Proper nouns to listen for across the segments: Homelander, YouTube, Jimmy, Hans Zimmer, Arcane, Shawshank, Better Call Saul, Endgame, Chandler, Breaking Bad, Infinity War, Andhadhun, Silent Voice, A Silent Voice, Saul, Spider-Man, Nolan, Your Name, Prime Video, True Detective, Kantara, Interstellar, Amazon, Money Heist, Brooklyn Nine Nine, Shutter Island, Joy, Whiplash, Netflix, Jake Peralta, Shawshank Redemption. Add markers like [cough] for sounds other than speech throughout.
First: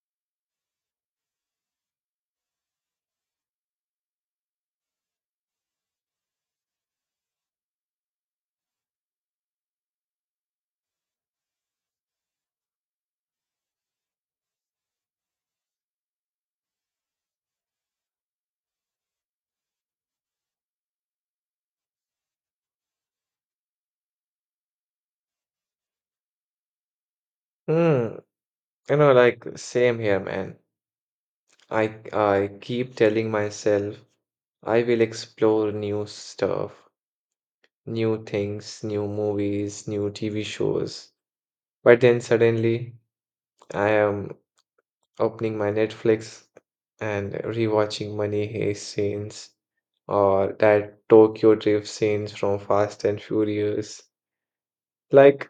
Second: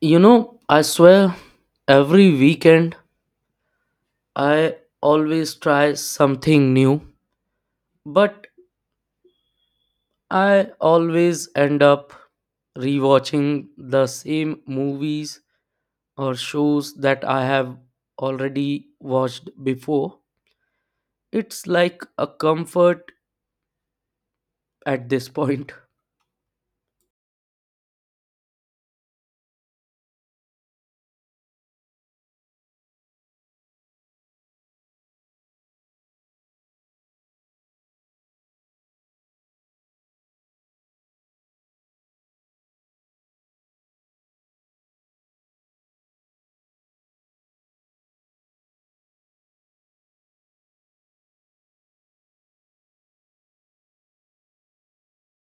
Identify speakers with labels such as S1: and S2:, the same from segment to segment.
S1: You know, I swear every weekend I always try something new, but I always end up rewatching the same movies or shows that I have already watched before. It's like a comfort at this point.
S2: Hmm, like same here, man. I keep telling myself I will explore new stuff, new things, new movies, new TV shows. But then suddenly I am opening my Netflix and rewatching Money Heist scenes or that Tokyo Drift scenes from Fast and Furious. Like,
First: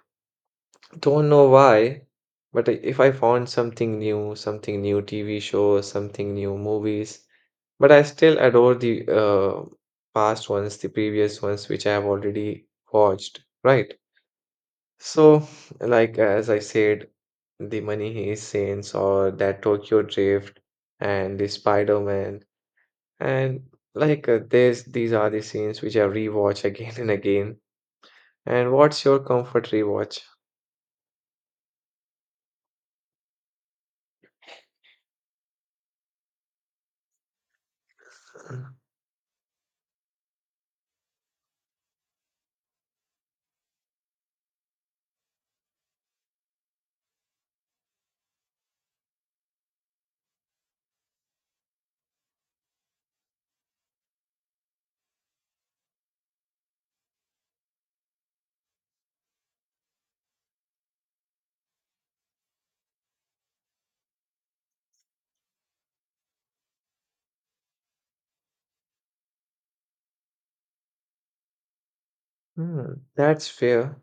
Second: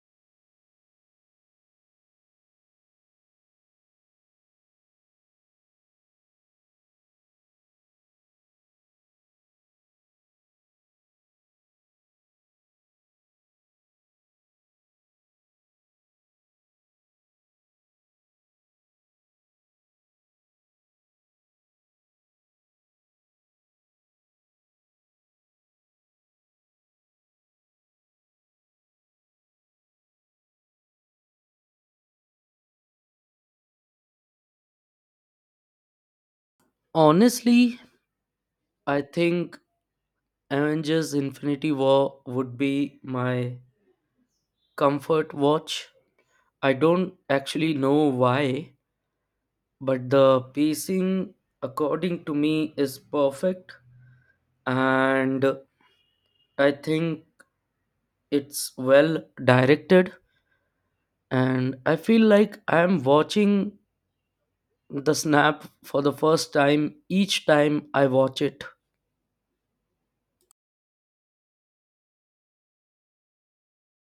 S2: don't know why, but I- If I found something new TV show, something new movies, but I still adore the past ones, the previous ones, which I have already watched, right? So, like as I said, the Money Heist scenes or that Tokyo Drift and the Spider-Man and these are the scenes which I rewatch [laughs] again and again. And what's your comfort rewatch?
S1: Honestly,
S2: [clears throat]
S1: I think Avengers Infinity War would be my comfort watch. I don't actually know why, but the pacing according to me is perfect, and I think it's well directed, and I feel like I am watching the snap for the first time each time I watch it.
S2: Hmm, that's fair.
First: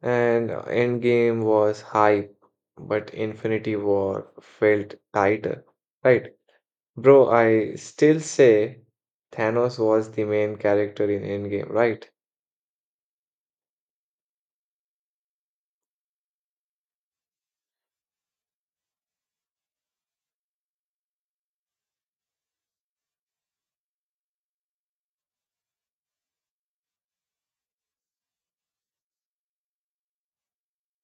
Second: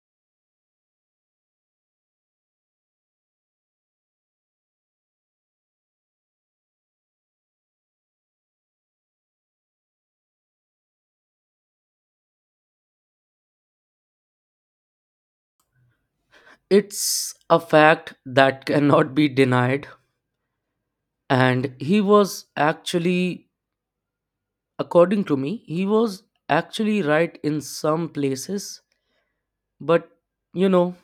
S2: And Endgame was hype, but Infinity War felt tighter, right? Bro, I still say Thanos was the main character in Endgame, right?
S1: It's a fact that [laughs] cannot be denied, and he was actually, according to me, he was actually right in some places, but you know,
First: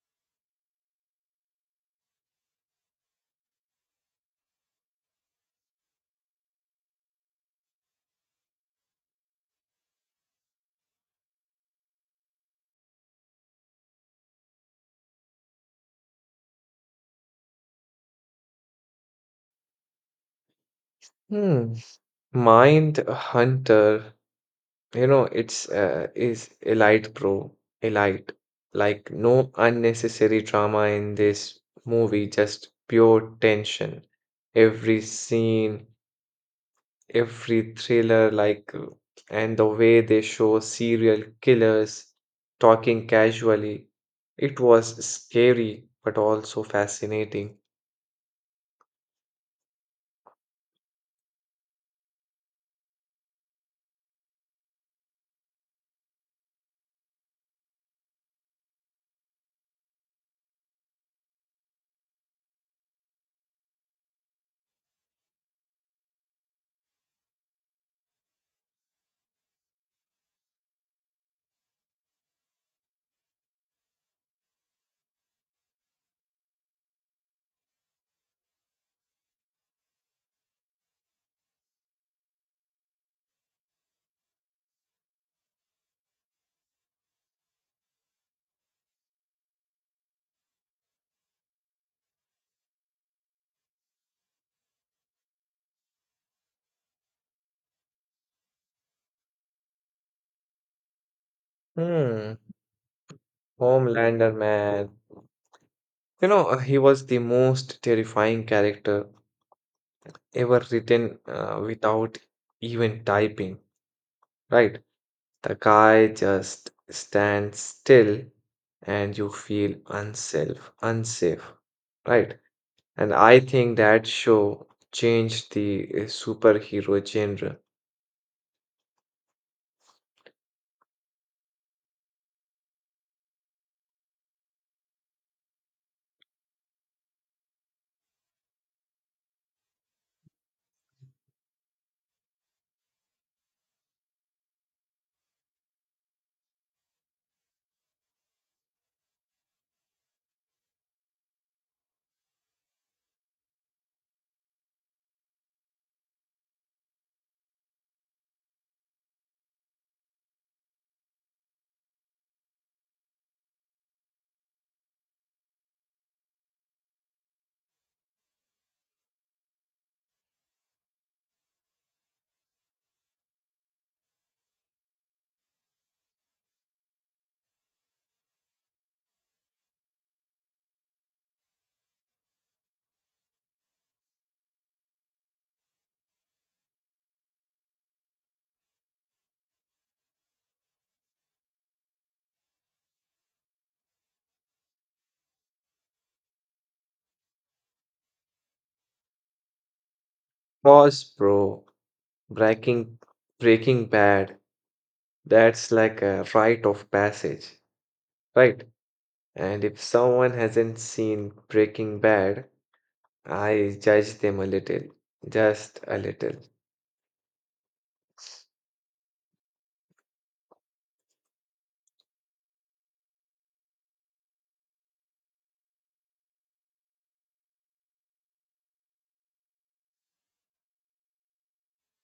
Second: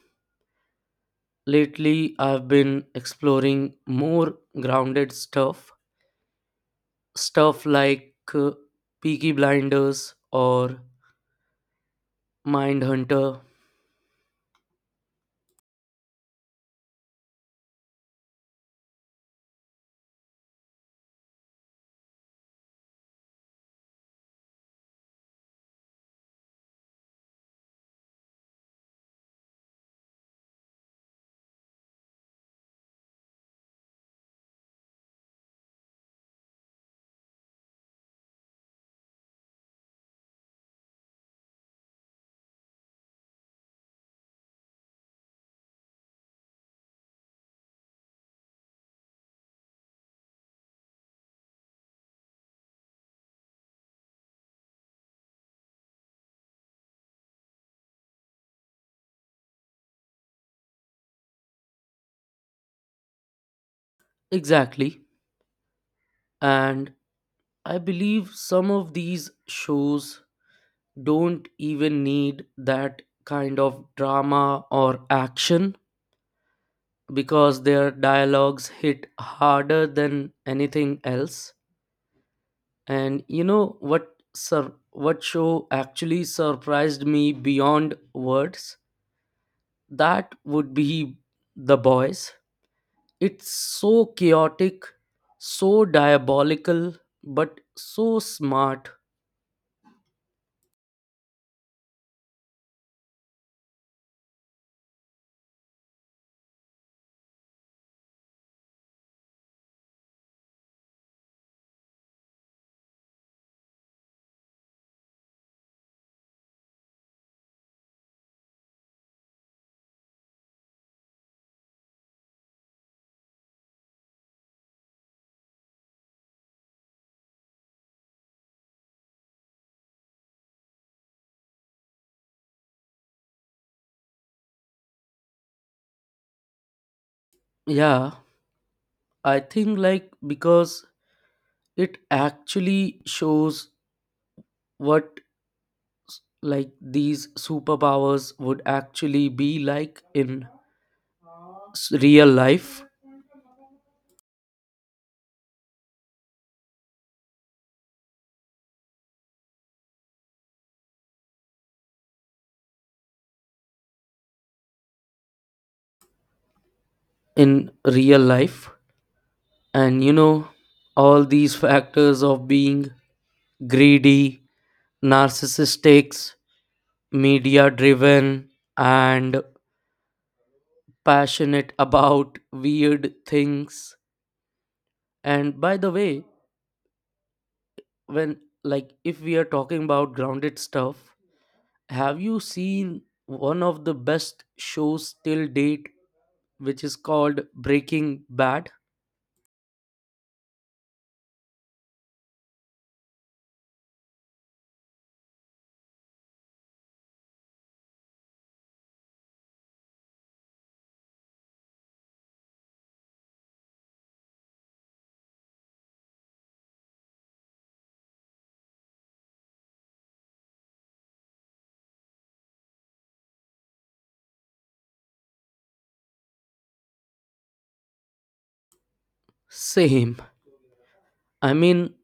S1: lately, I've been exploring more grounded stuff, stuff like Peaky Blinders or Mindhunter.
S2: Hmm. Mind Hunter, you know, it's is elite, bro. Elite. Like no unnecessary drama in this movie, just pure tension. Every scene, every thriller, and the way they show serial killers talking casually. It was scary, but also fascinating.
S1: Exactly. And I believe some of these shows don't even need that kind of drama or action because their dialogues hit harder than anything else. And you know what, sir, what show actually surprised me beyond words? That would be The Boys. It's so chaotic, so diabolical, but so smart.
S2: Hmm, Homelander, man. He was the most terrifying character ever written without even typing, right? The guy just stands still and you feel unsafe, right? And I think that show changed the superhero genre.
S1: Yeah, I think, like, because it actually shows what, like, these superpowers would actually be like in real life, in real life. And you know, all these factors of being greedy, narcissistic, media driven, and passionate about weird things. And by the way, when, like, if we are talking about grounded stuff, have you seen one of the best shows till date, which is called Breaking Bad?
S2: Pause, bro. Breaking, Breaking Bad. That's like a rite of passage, right? And if someone hasn't seen Breaking Bad, I judge them a little, just a little.
S1: Same. I mean,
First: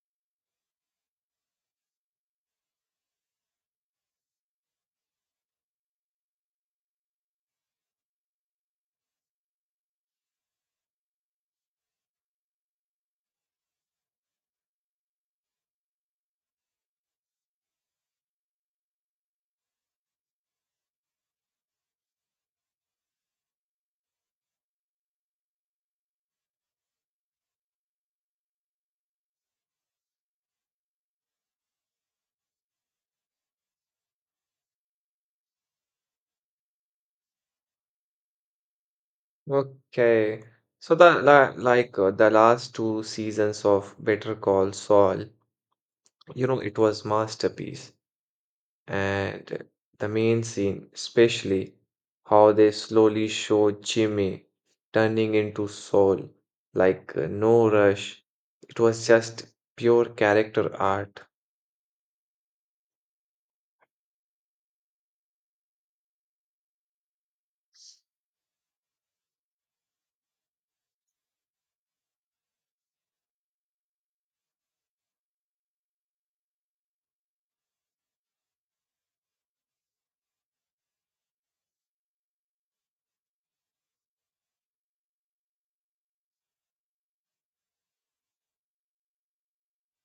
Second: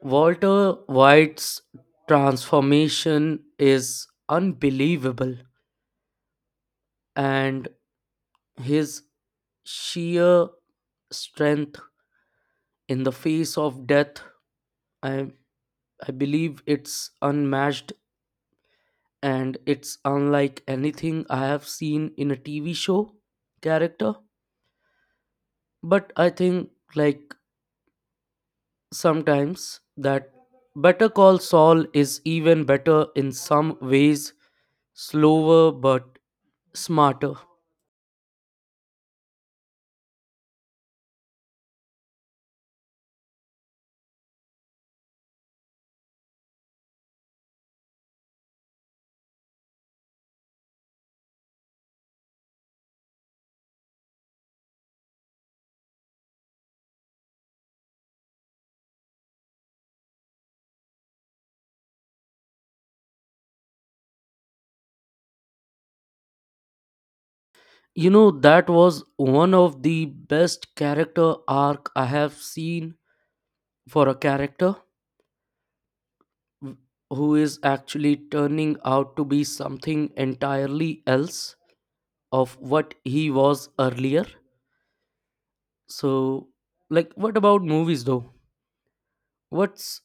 S1: Walter White's transformation is unbelievable, and his sheer strength in the face of death, I, I believe it's unmatched, and it's unlike anything I have seen in a TV show character. But I think, like, sometimes that Better Call Saul is even better in some ways, slower but smarter.
S2: Okay. So the la like the last two seasons of Better Call Saul, you know, it was masterpiece. And the main scene, especially how they slowly show Jimmy turning into Saul, no rush. It was just pure character art.
S1: You know, that was one of the best character arc I have seen for a character w- who is actually turning out to be something entirely else of what he was earlier. So, like, what about movies though? What's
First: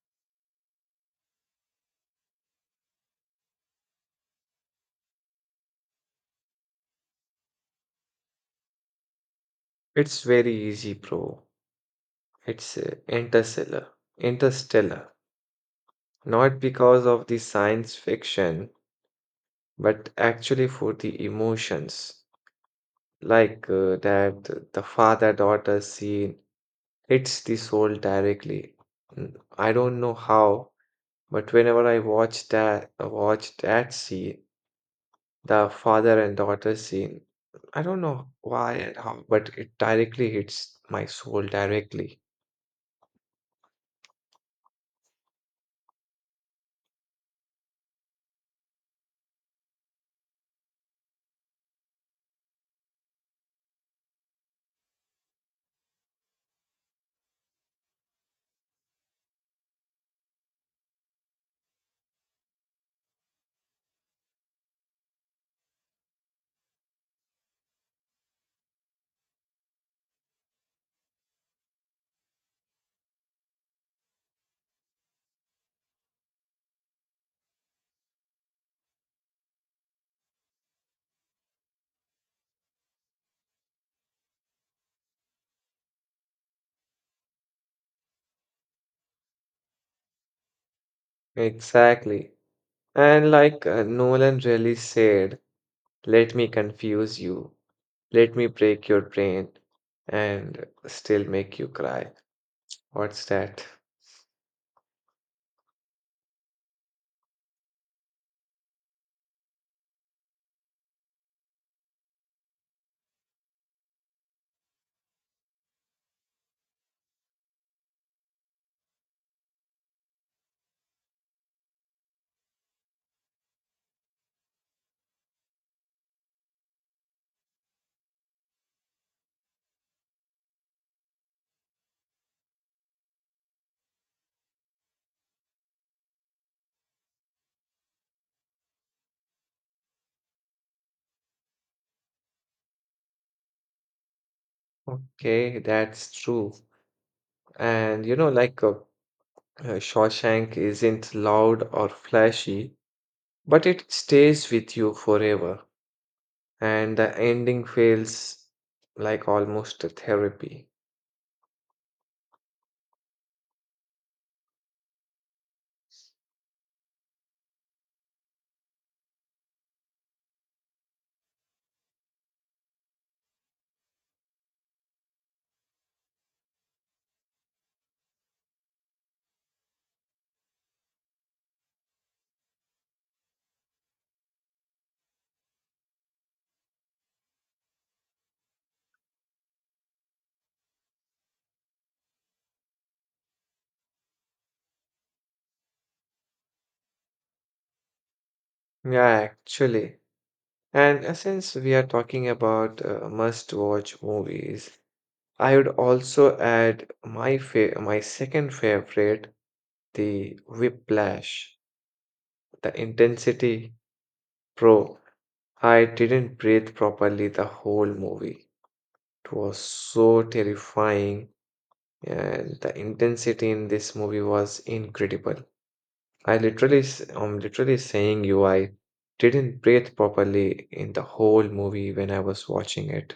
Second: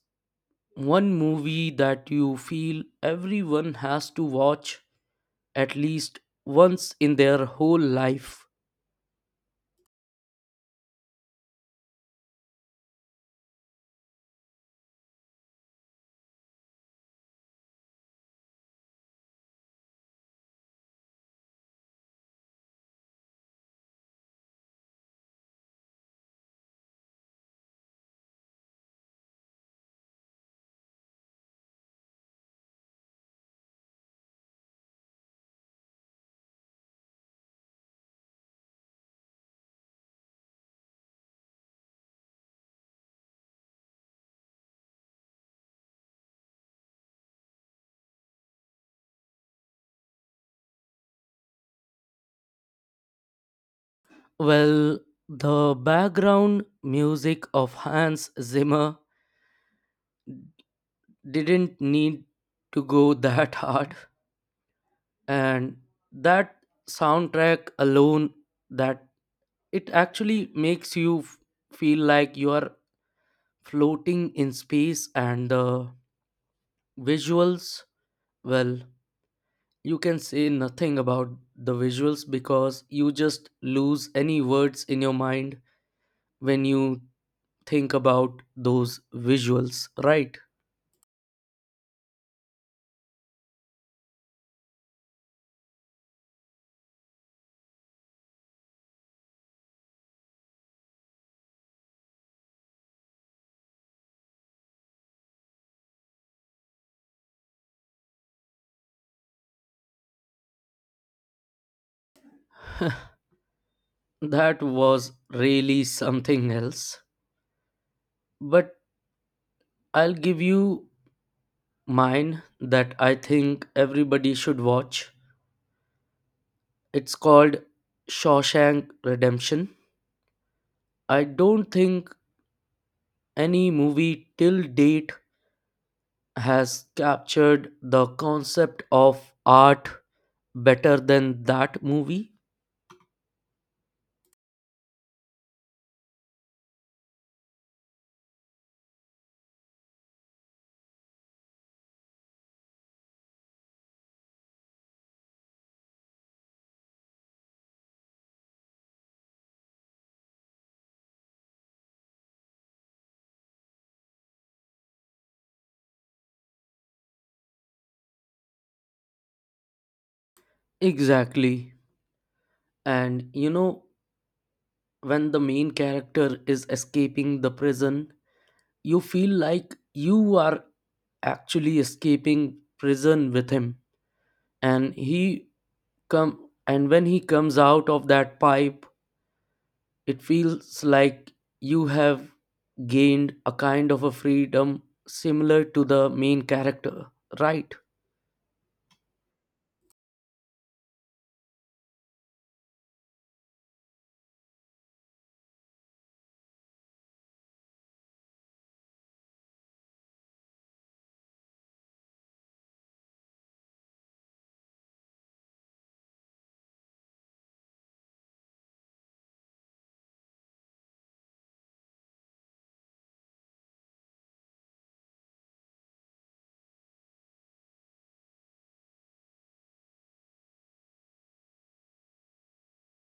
S1: one movie that you feel everyone has to watch at least once in their whole life?
S2: It's very easy, bro. It's Interstellar. Interstellar. Not because of the science fiction, but actually for the emotions. The father daughter scene hits the soul directly. I don't know how, but whenever I watch that scene, the father and daughter scene, I don't know why and how, but it directly hits my soul directly.
S1: Well, the background music of Hans Zimmer didn't need to go [laughs] that hard, and that soundtrack alone, that it actually makes you feel like you are floating in space, and the visuals, well, you can say nothing about the visuals because you just lose any words in your mind when you think about those visuals, right?
S2: Exactly. And Nolan really said, let me confuse you. Let me break your brain and still make you cry. What's that?
S1: That was really something else. But I'll give you mine that I think everybody should watch. It's called Shawshank Redemption. I don't think any movie till date has captured the concept of art better than that movie.
S2: Okay, that's true. And Shawshank isn't loud or flashy, but it stays with you forever. And the ending feels like almost a therapy.
S1: Exactly. And you know, when the main character is escaping the prison, you feel like you are actually escaping prison with him, and he come and when he comes out of that pipe, it feels like you have gained a kind of a freedom similar to the main character, right?
S2: Yeah, actually. And since we are talking about must-watch movies, I would also add my second favorite, the Whiplash, the intensity. Bro, I didn't breathe properly the whole movie. It was so terrifying, and the intensity in this movie was incredible. I'm literally saying you, I didn't breathe properly in the whole movie when I was watching it.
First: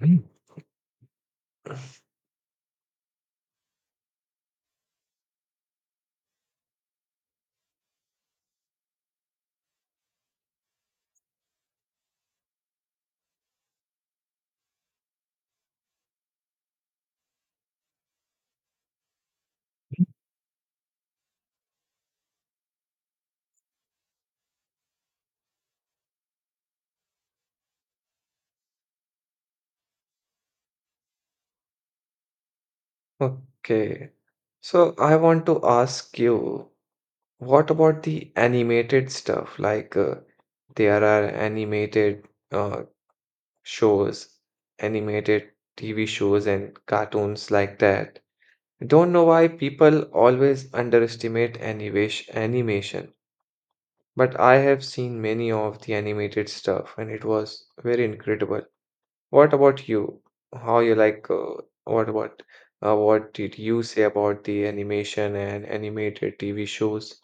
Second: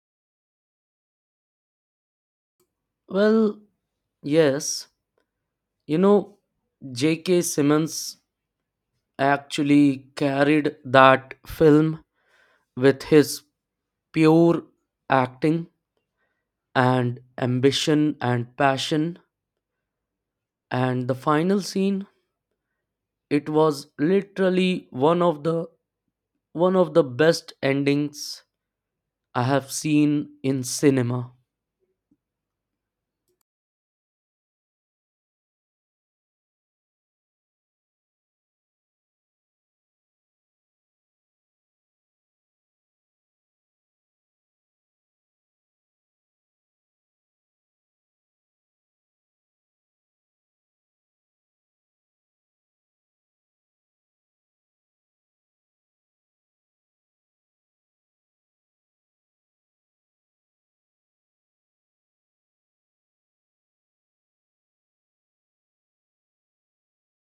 S2: Mm.
S1: Well, yes, you know, JK Simmons actually carried that film with his pure acting and ambition and passion. And the final scene, it was literally one of the best endings I have seen in cinema.
S2: Okay, so I want to ask you. What about the animated stuff? There are animated shows, animated TV shows, and cartoons like that. Don't know why people always underestimate animation, but I have seen many of the animated stuff, and it was very incredible. What about you? How you like? What about? What did you say about the animation and animated TV shows?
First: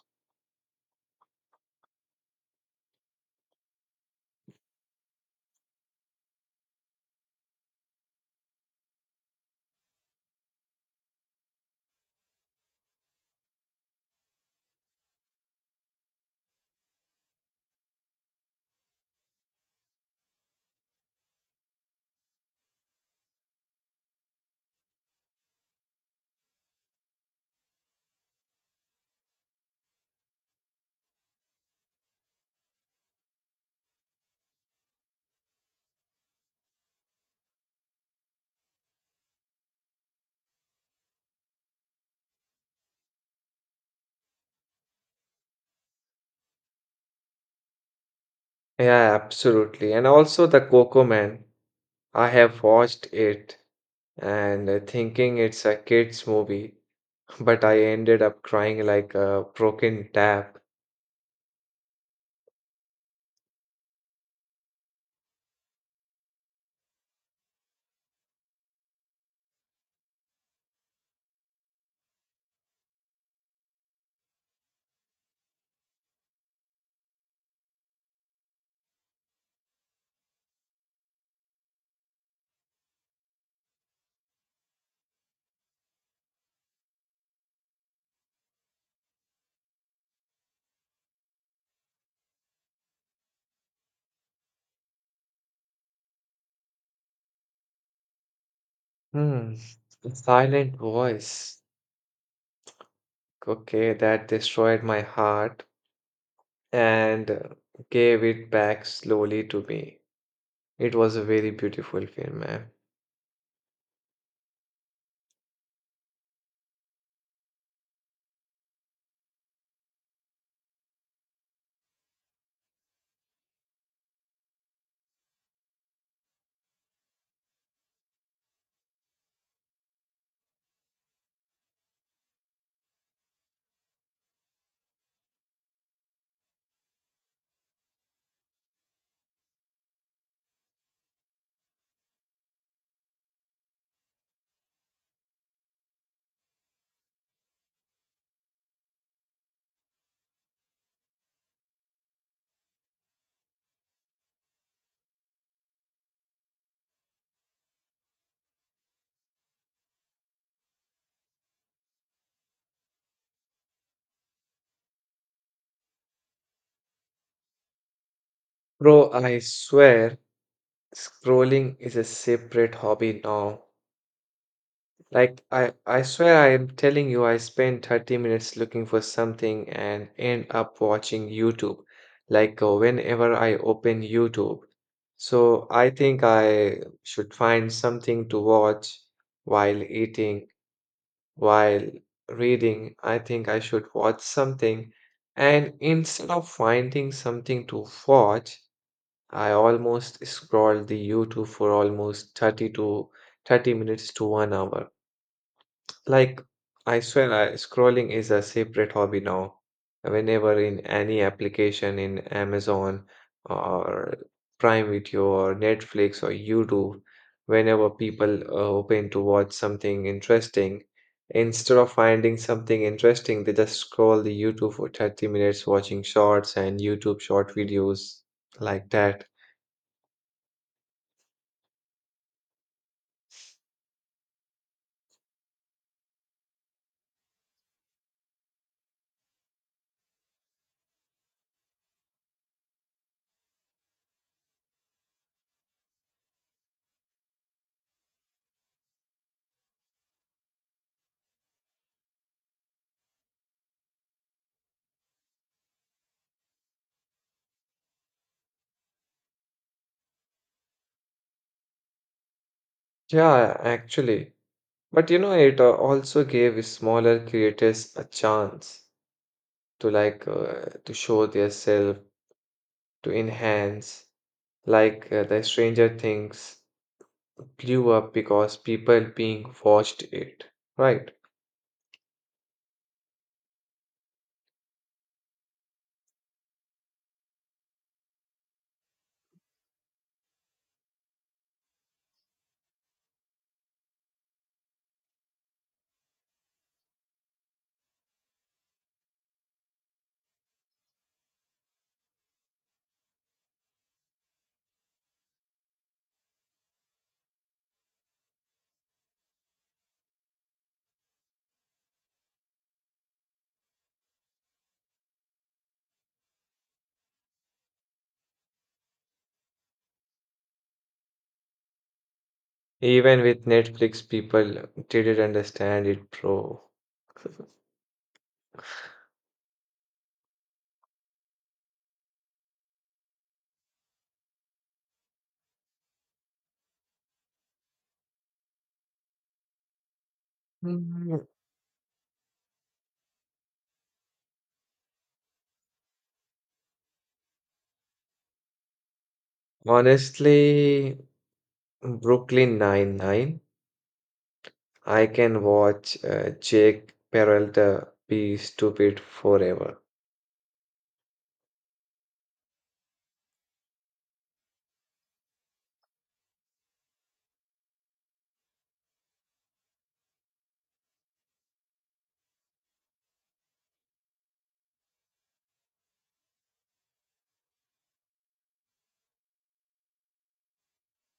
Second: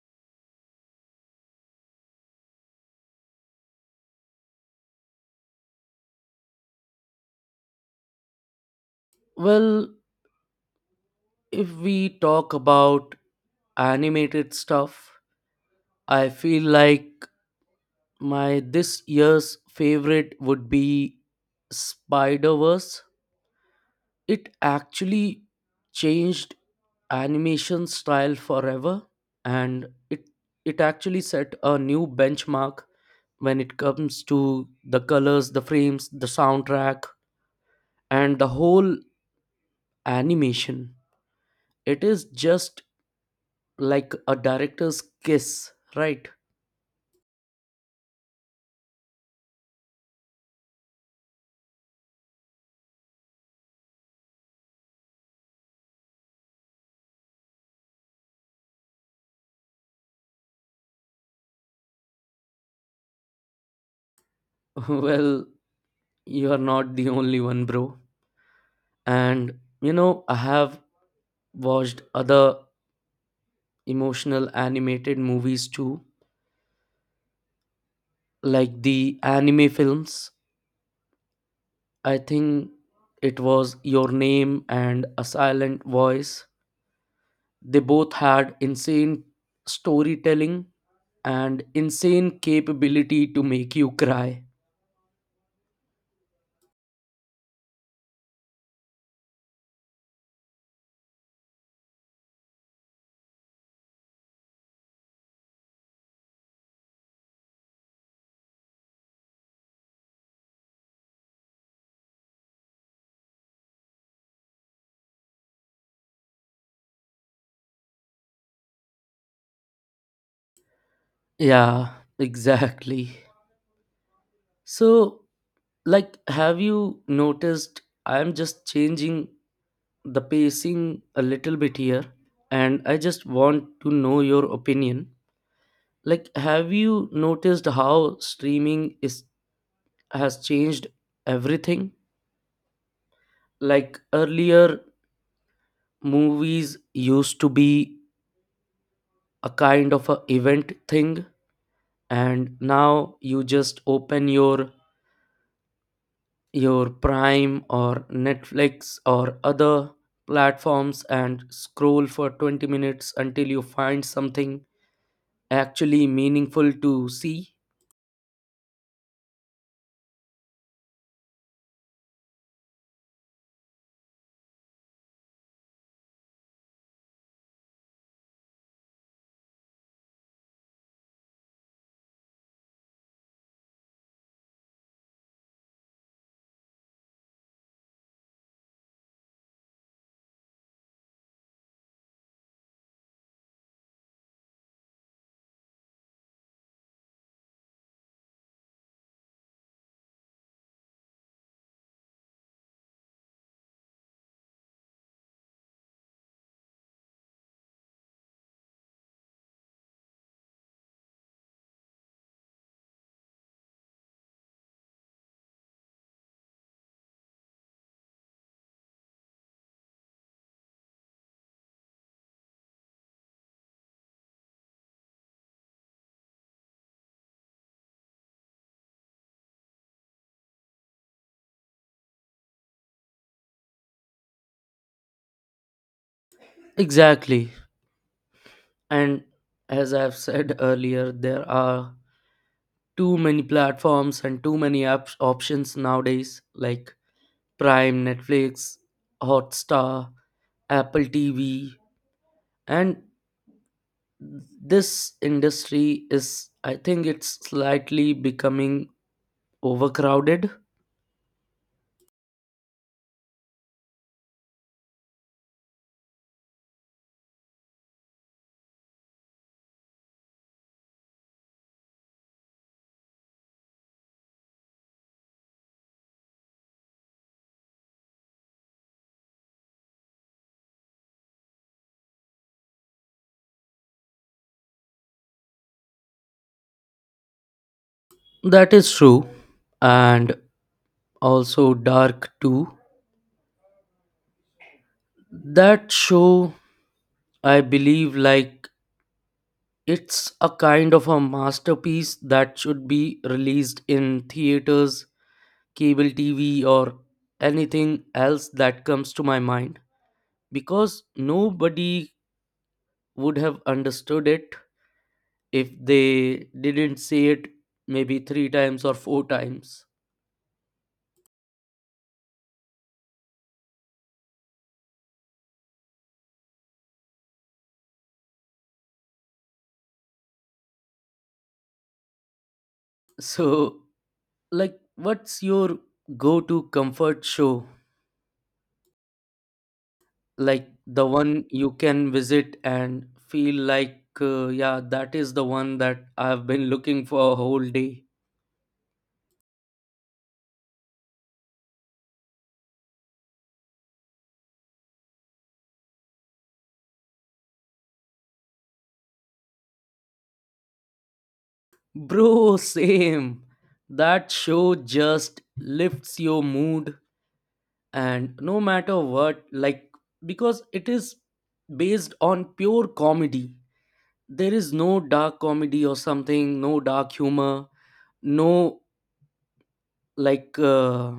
S1: Well, if we talk about animated stuff, I feel like my this year's favorite would be spider verse It actually changed animation style forever, and it actually set a new benchmark when it comes to the colors, the frames, the soundtrack, and the whole animation. It is just like a director's kiss, right?
S2: Yeah, absolutely. And also the Coco Man. I have watched it and thinking it's a kids movie, [laughs] but I ended up crying like a broken tap.
S1: [laughs] Well, you are not the only one, bro. And you know, I have watched other emotional animated movies too, like the anime films. I think it was Your Name and A Silent Voice. They both had insane storytelling and insane capability to make you cry.
S2: Hmm, silent voice. Okay, that destroyed my heart and gave it back slowly to me. It was a very beautiful film, man.
S1: Yeah, exactly. So, like, have you noticed I'm just changing the pacing a little bit here, and I just want to know your opinion. Like, have you noticed how streaming is has changed everything? Like earlier, movies used to be a kind of a event thing, and now you just open your Prime or Netflix or other platforms and scroll for 20 minutes until you find something actually meaningful to see.
S2: Bro, I swear, scrolling is a separate hobby now. Like I swear I am telling you I spend 30 minutes looking for something and end up watching YouTube. Whenever I open YouTube. So I think I should find something to watch while eating, while reading. I think I should watch something. And instead of finding something to watch, I almost scroll the YouTube for almost 30 to 30 minutes to 1 hour. Like, I swear, scrolling is a separate hobby now. Whenever in any application in Amazon or Prime Video or Netflix or YouTube, whenever people open to watch something interesting, instead of finding something interesting, they just scroll the YouTube for 30 minutes watching shorts and YouTube short videos like that.
S1: Exactly. And as I've said [laughs] earlier, there are too many platforms and too many apps options nowadays like Prime, Netflix, Hotstar, Apple TV, and this industry is, I think it's slightly becoming overcrowded.
S2: Yeah, actually. But you know, it also gave smaller creators a chance to to show their self, to enhance, the stranger things blew up because people being watched it, right?
S1: That is true. And also Dark too. That show, I believe, like, it's a kind of a masterpiece that should be released in theaters, cable TV, or anything else that comes to my mind, because nobody would have understood it if they didn't say it maybe three times or four times. [laughs]
S2: Even with Netflix people didn't understand it, bro. [laughs]
S1: So, like, what's your go to comfort show? Like, the
S2: Mm,
S1: one you can visit and feel like, yeah, that is the one that I've been looking for a whole day.
S2: honestly, Brooklyn Nine Nine. I can watch Jake Peralta be stupid forever.
S1: Bro, same. That show just lifts your mood, and no matter what, like, because it is based on pure comedy. There is no dark comedy or something, no dark humor, no, like,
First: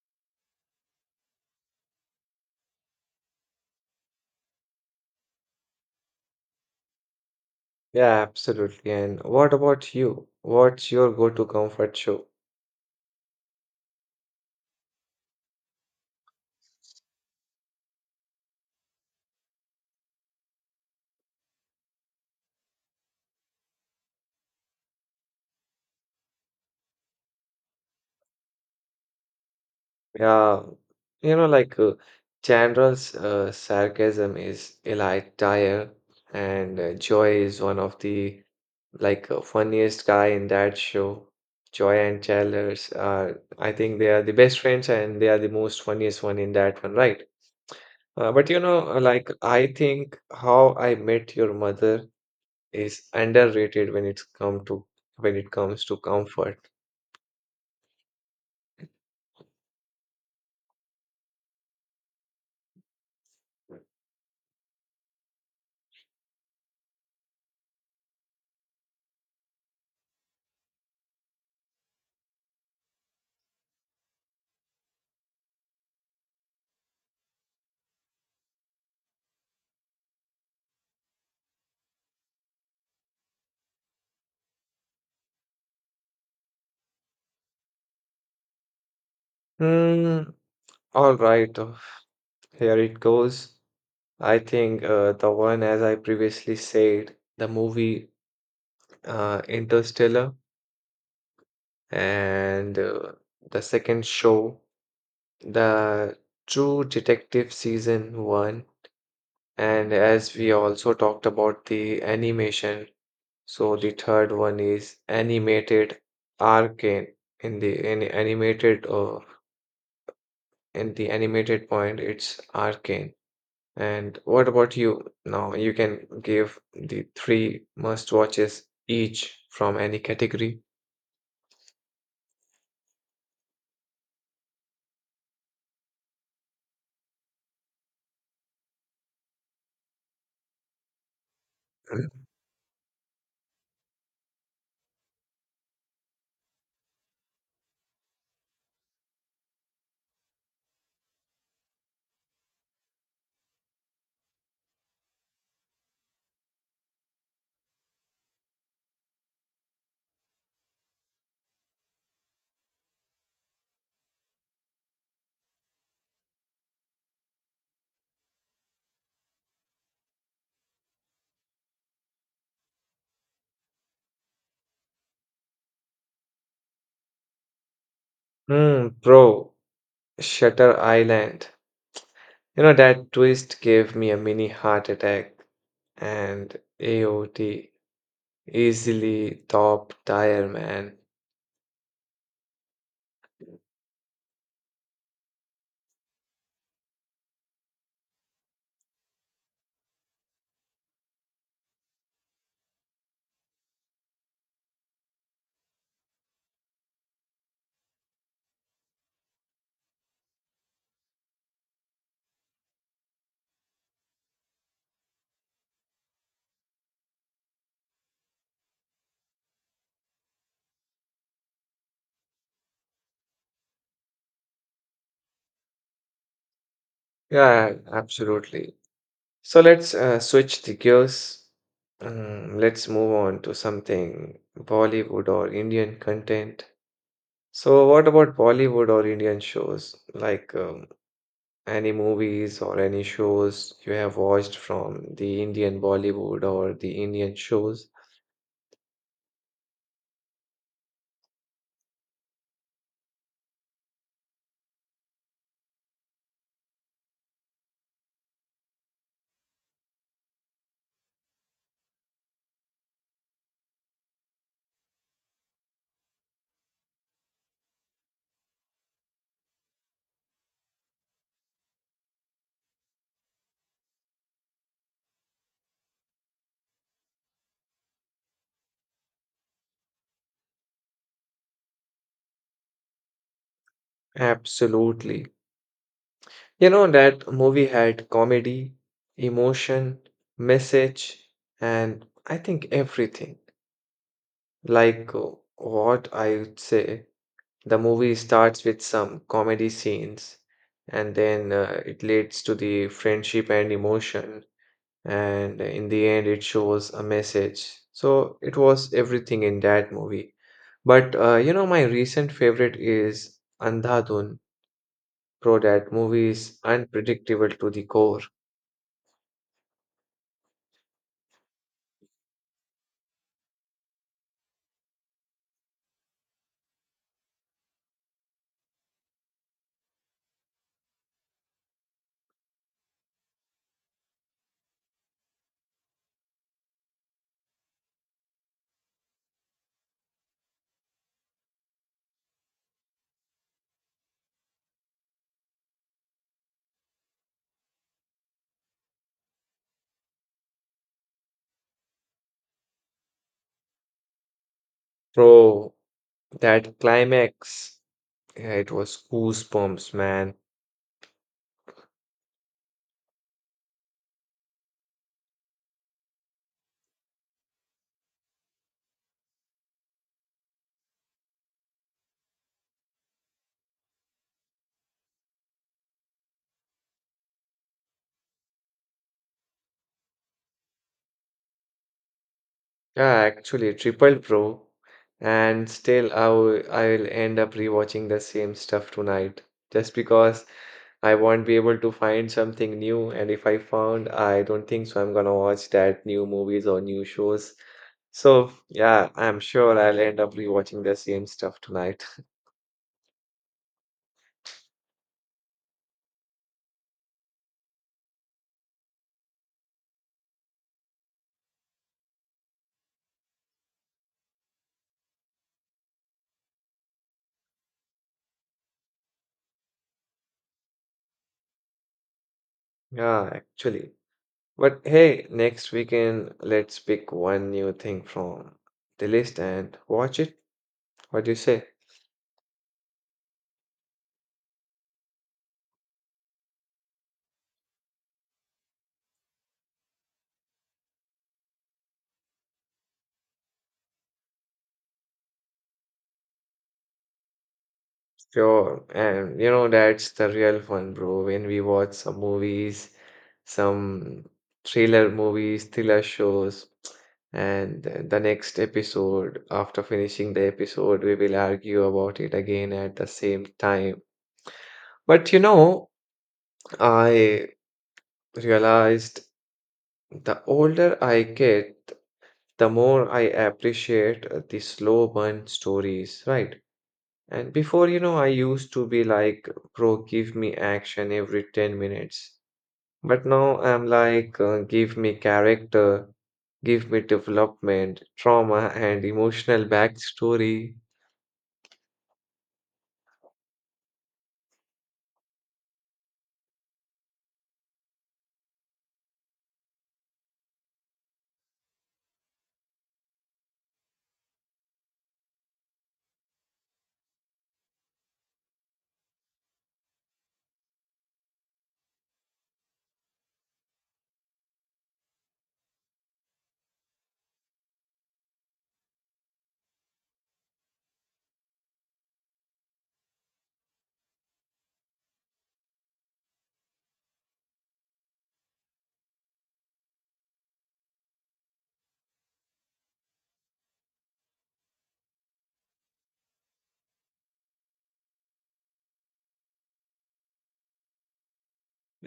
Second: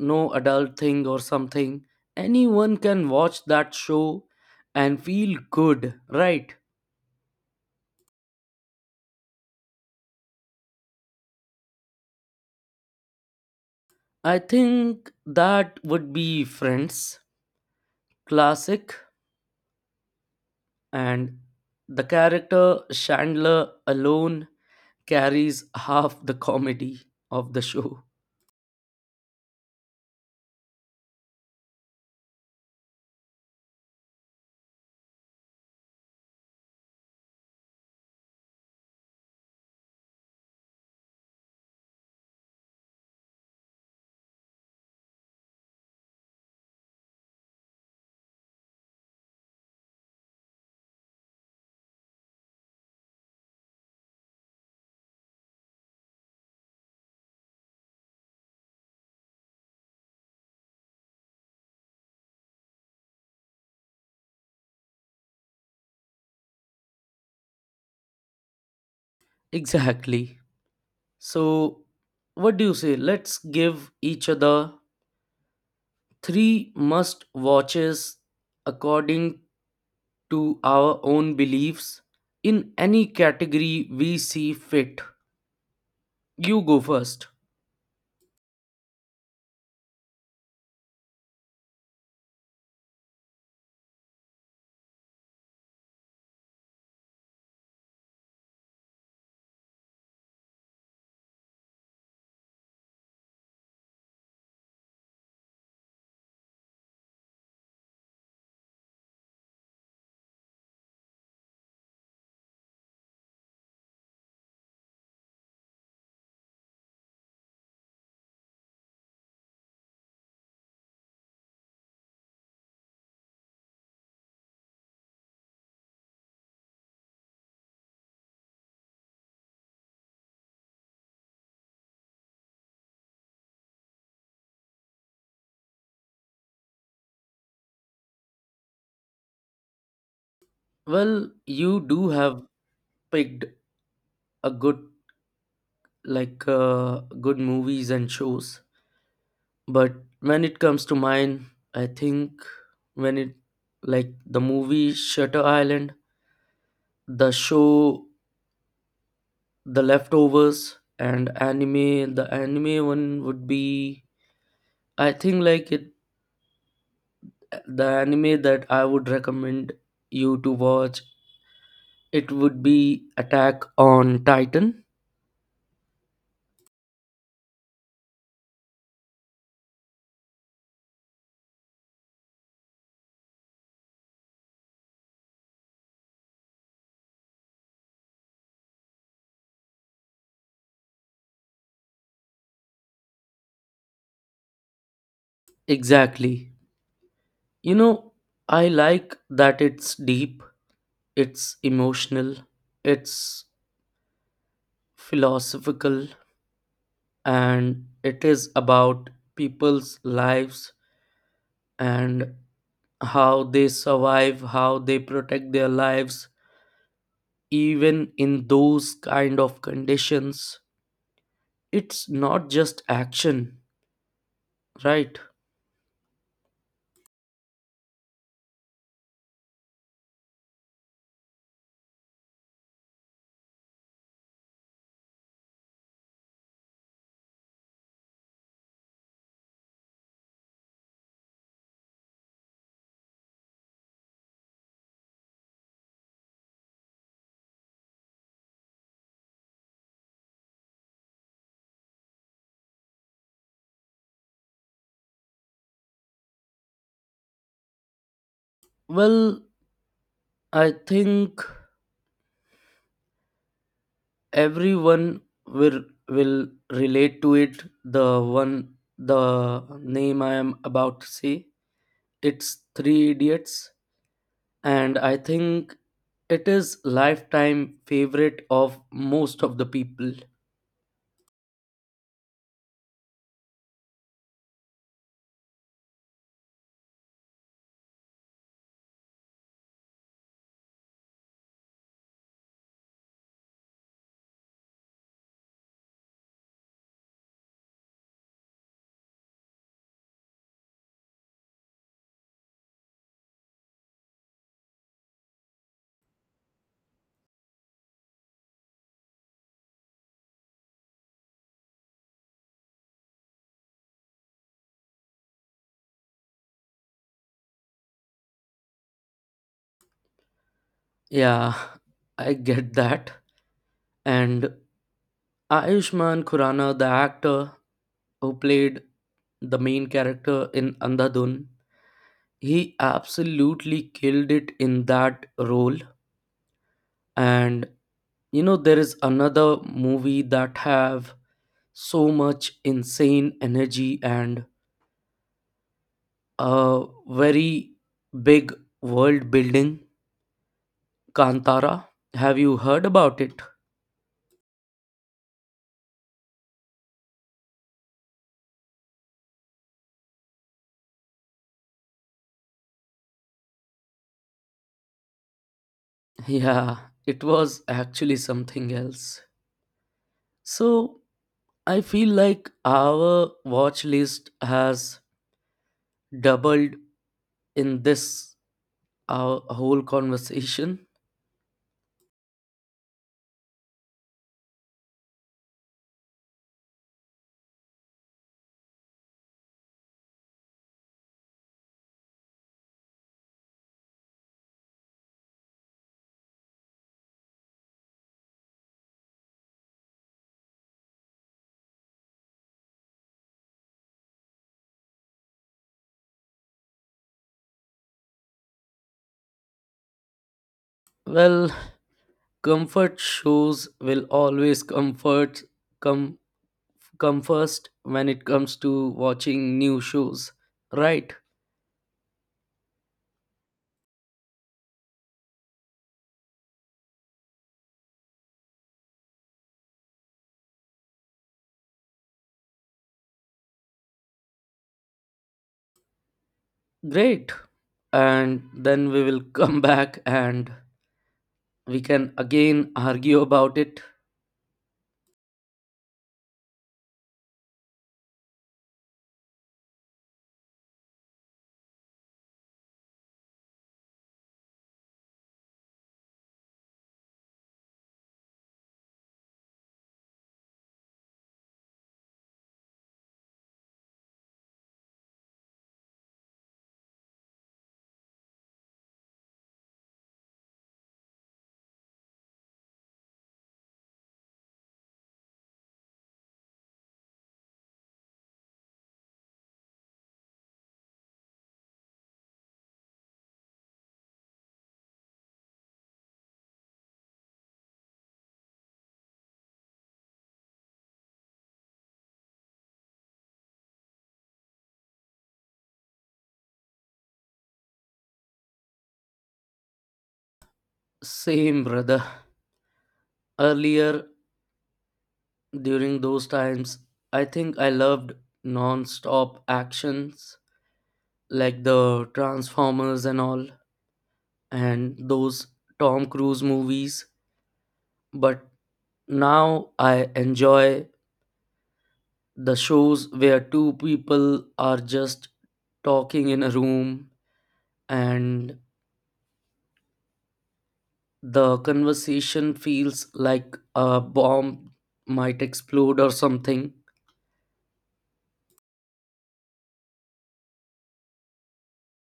S1: no adult thing or something. Anyone can watch that show and feel good, right?
S2: Yeah, absolutely. And what about you? What's your go-to comfort show?
S1: I think that would be Friends. Classic, and the character Chandler alone carries half the comedy of the show. [laughs]
S2: Yeah, you know, like uh, Chandra's sarcasm is a light tire, and Joy is one of the funniest guy in that show. Joy and Chandler's are, I think they are the best friends, and they are the most funniest one in that one, right? But you know, like I think How I Met Your Mother is underrated when it comes to comfort.
S1: Exactly. So, what do you say? Let's give each other three must watches according to our own beliefs in any category we see fit. You go first.
S2: Hmm. All right. Here it goes. I think the one, as I previously said, the movie Interstellar, and the second show, the True Detective Season 1, and as we also talked about the animation, so the third one is animated Arcane. In the in animated uh, in the animated point, it's Arcane. And what about you? Now you can give the three must watches each from any category.
S1: Well, you do have picked a good, like uh, good movies and shows. But when it comes to mine, I think, when it, like, the movie Shutter Island, the show The Leftovers, and anime, the anime one would be, I think, like, it the anime that I would recommend you to watch, it would be Attack on Titan.
S2: Hmm, bro, Shutter Island. You know that twist gave me a mini heart attack, and AOT easily top tier, man.
S1: Exactly. You know, I like that it's deep, it's emotional, it's philosophical, and it is about people's lives and how they survive, how they protect their lives, even in those kind of conditions. It's not just action, right?
S2: Yeah, absolutely. So let's switch the gears. Let's move on to something Bollywood or Indian content. So, what about Bollywood or Indian shows? Any movies or any shows you have watched from the Indian Bollywood or the Indian shows?
S1: Well, I think everyone will will relate to it. The one, the name I am about to say. It's Three Idiots, and I think it is lifetime favorite of most of the people.
S2: Absolutely. You know, that movie had comedy, emotion, message, and I think everything. Like uh, what I would say, the movie starts with some comedy scenes and then it leads to the friendship and emotion, and in the end it shows a message, so it was everything in that movie. But you know, my recent favorite is andhadhun. Bro, that movie is unpredictable to the core.
S1: Yeah, [laughs] I get that. And Ayushmann Khurana, the actor who played the main character in Andhadhun, he absolutely killed it in that role. And you know, there is another movie that have so much insane energy and a very big world building, Kantara. Have you heard about it?
S2: Bro, that climax, yeah, it was goosebumps, man.
S1: Yeah, it was actually something else. So, I feel like our watch list has doubled in this our whole conversation.
S2: Yeah, actually, triple pro. And still, I will end up rewatching the same stuff tonight just because I won't be able to find something new. And if I found, I don't think so. I'm gonna watch that new movies or new shows. So, yeah, I'm sure I'll end up rewatching the same stuff tonight. [laughs]
S1: Well, comfort shows will always comfort come come first when it comes to watching new shows. Right.
S2: Yeah, actually. But hey, next weekend, let's pick one new thing from the list and watch it. What do you say?
S1: Great. And then we will come [laughs] back and we can again argue about it.
S2: Sure, and you know that's the real fun, bro. When we watch some movies, some thriller movies, thriller shows, and the next episode, after finishing the episode, we will argue about it again at the same time. But you know, I realized the older I get, the more I appreciate the slow burn stories, right? And before, you know, I used to be like, bro, give me action every 10 minutes. But now I'm like, give me character, give me development, trauma, and emotional backstory.
S1: Same, brother. Earlier, during those times, I think I loved non stop actions like the Transformers and all, and those Tom Cruise movies. But now I enjoy the shows where two people are just talking in a room, and the conversation feels like a bomb might explode or something.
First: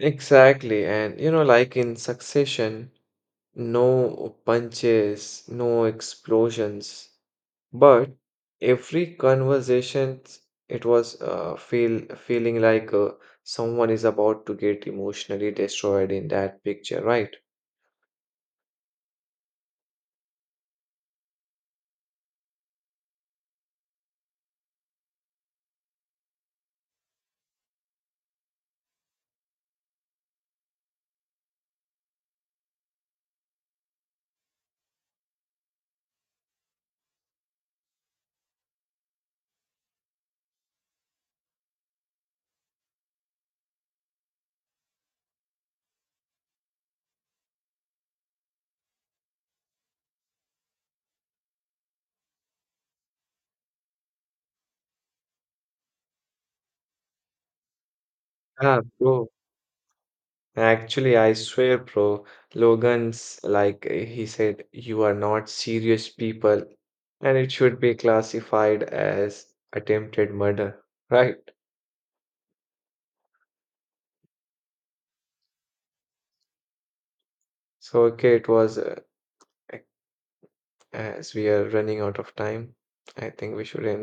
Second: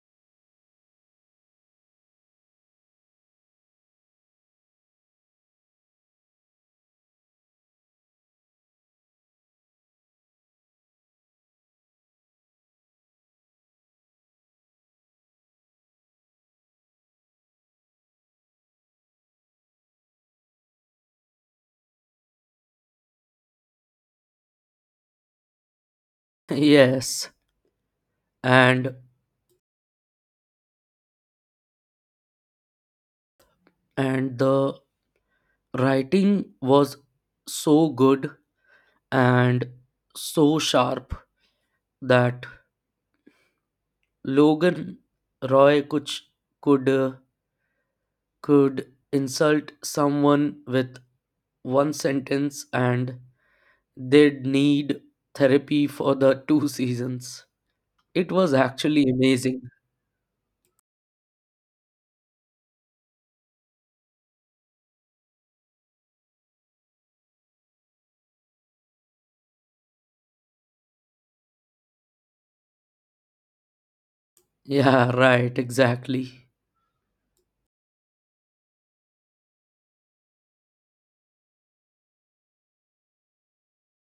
S2: Exactly. And you know, like in Succession, no punches, no explosions, but every conversation it was feeling like someone is about to get emotionally destroyed in that picture, right?
S1: [laughs] Yes. And and the writing was so good and so sharp that Logan Roy Kuch could uh, could insult someone with one sentence, and they'd need therapy for the [laughs] two seasons. It was
S2: Yeah,
S1: actually
S2: bro.
S1: amazing.
S2: Actually, I swear, bro, Logan's he said, you are not serious people, and it should be classified as attempted murder, [laughs] right?
S1: Yeah, right, exactly.
S2: So, okay, it was, ac- as we are running out of time, I think we should end.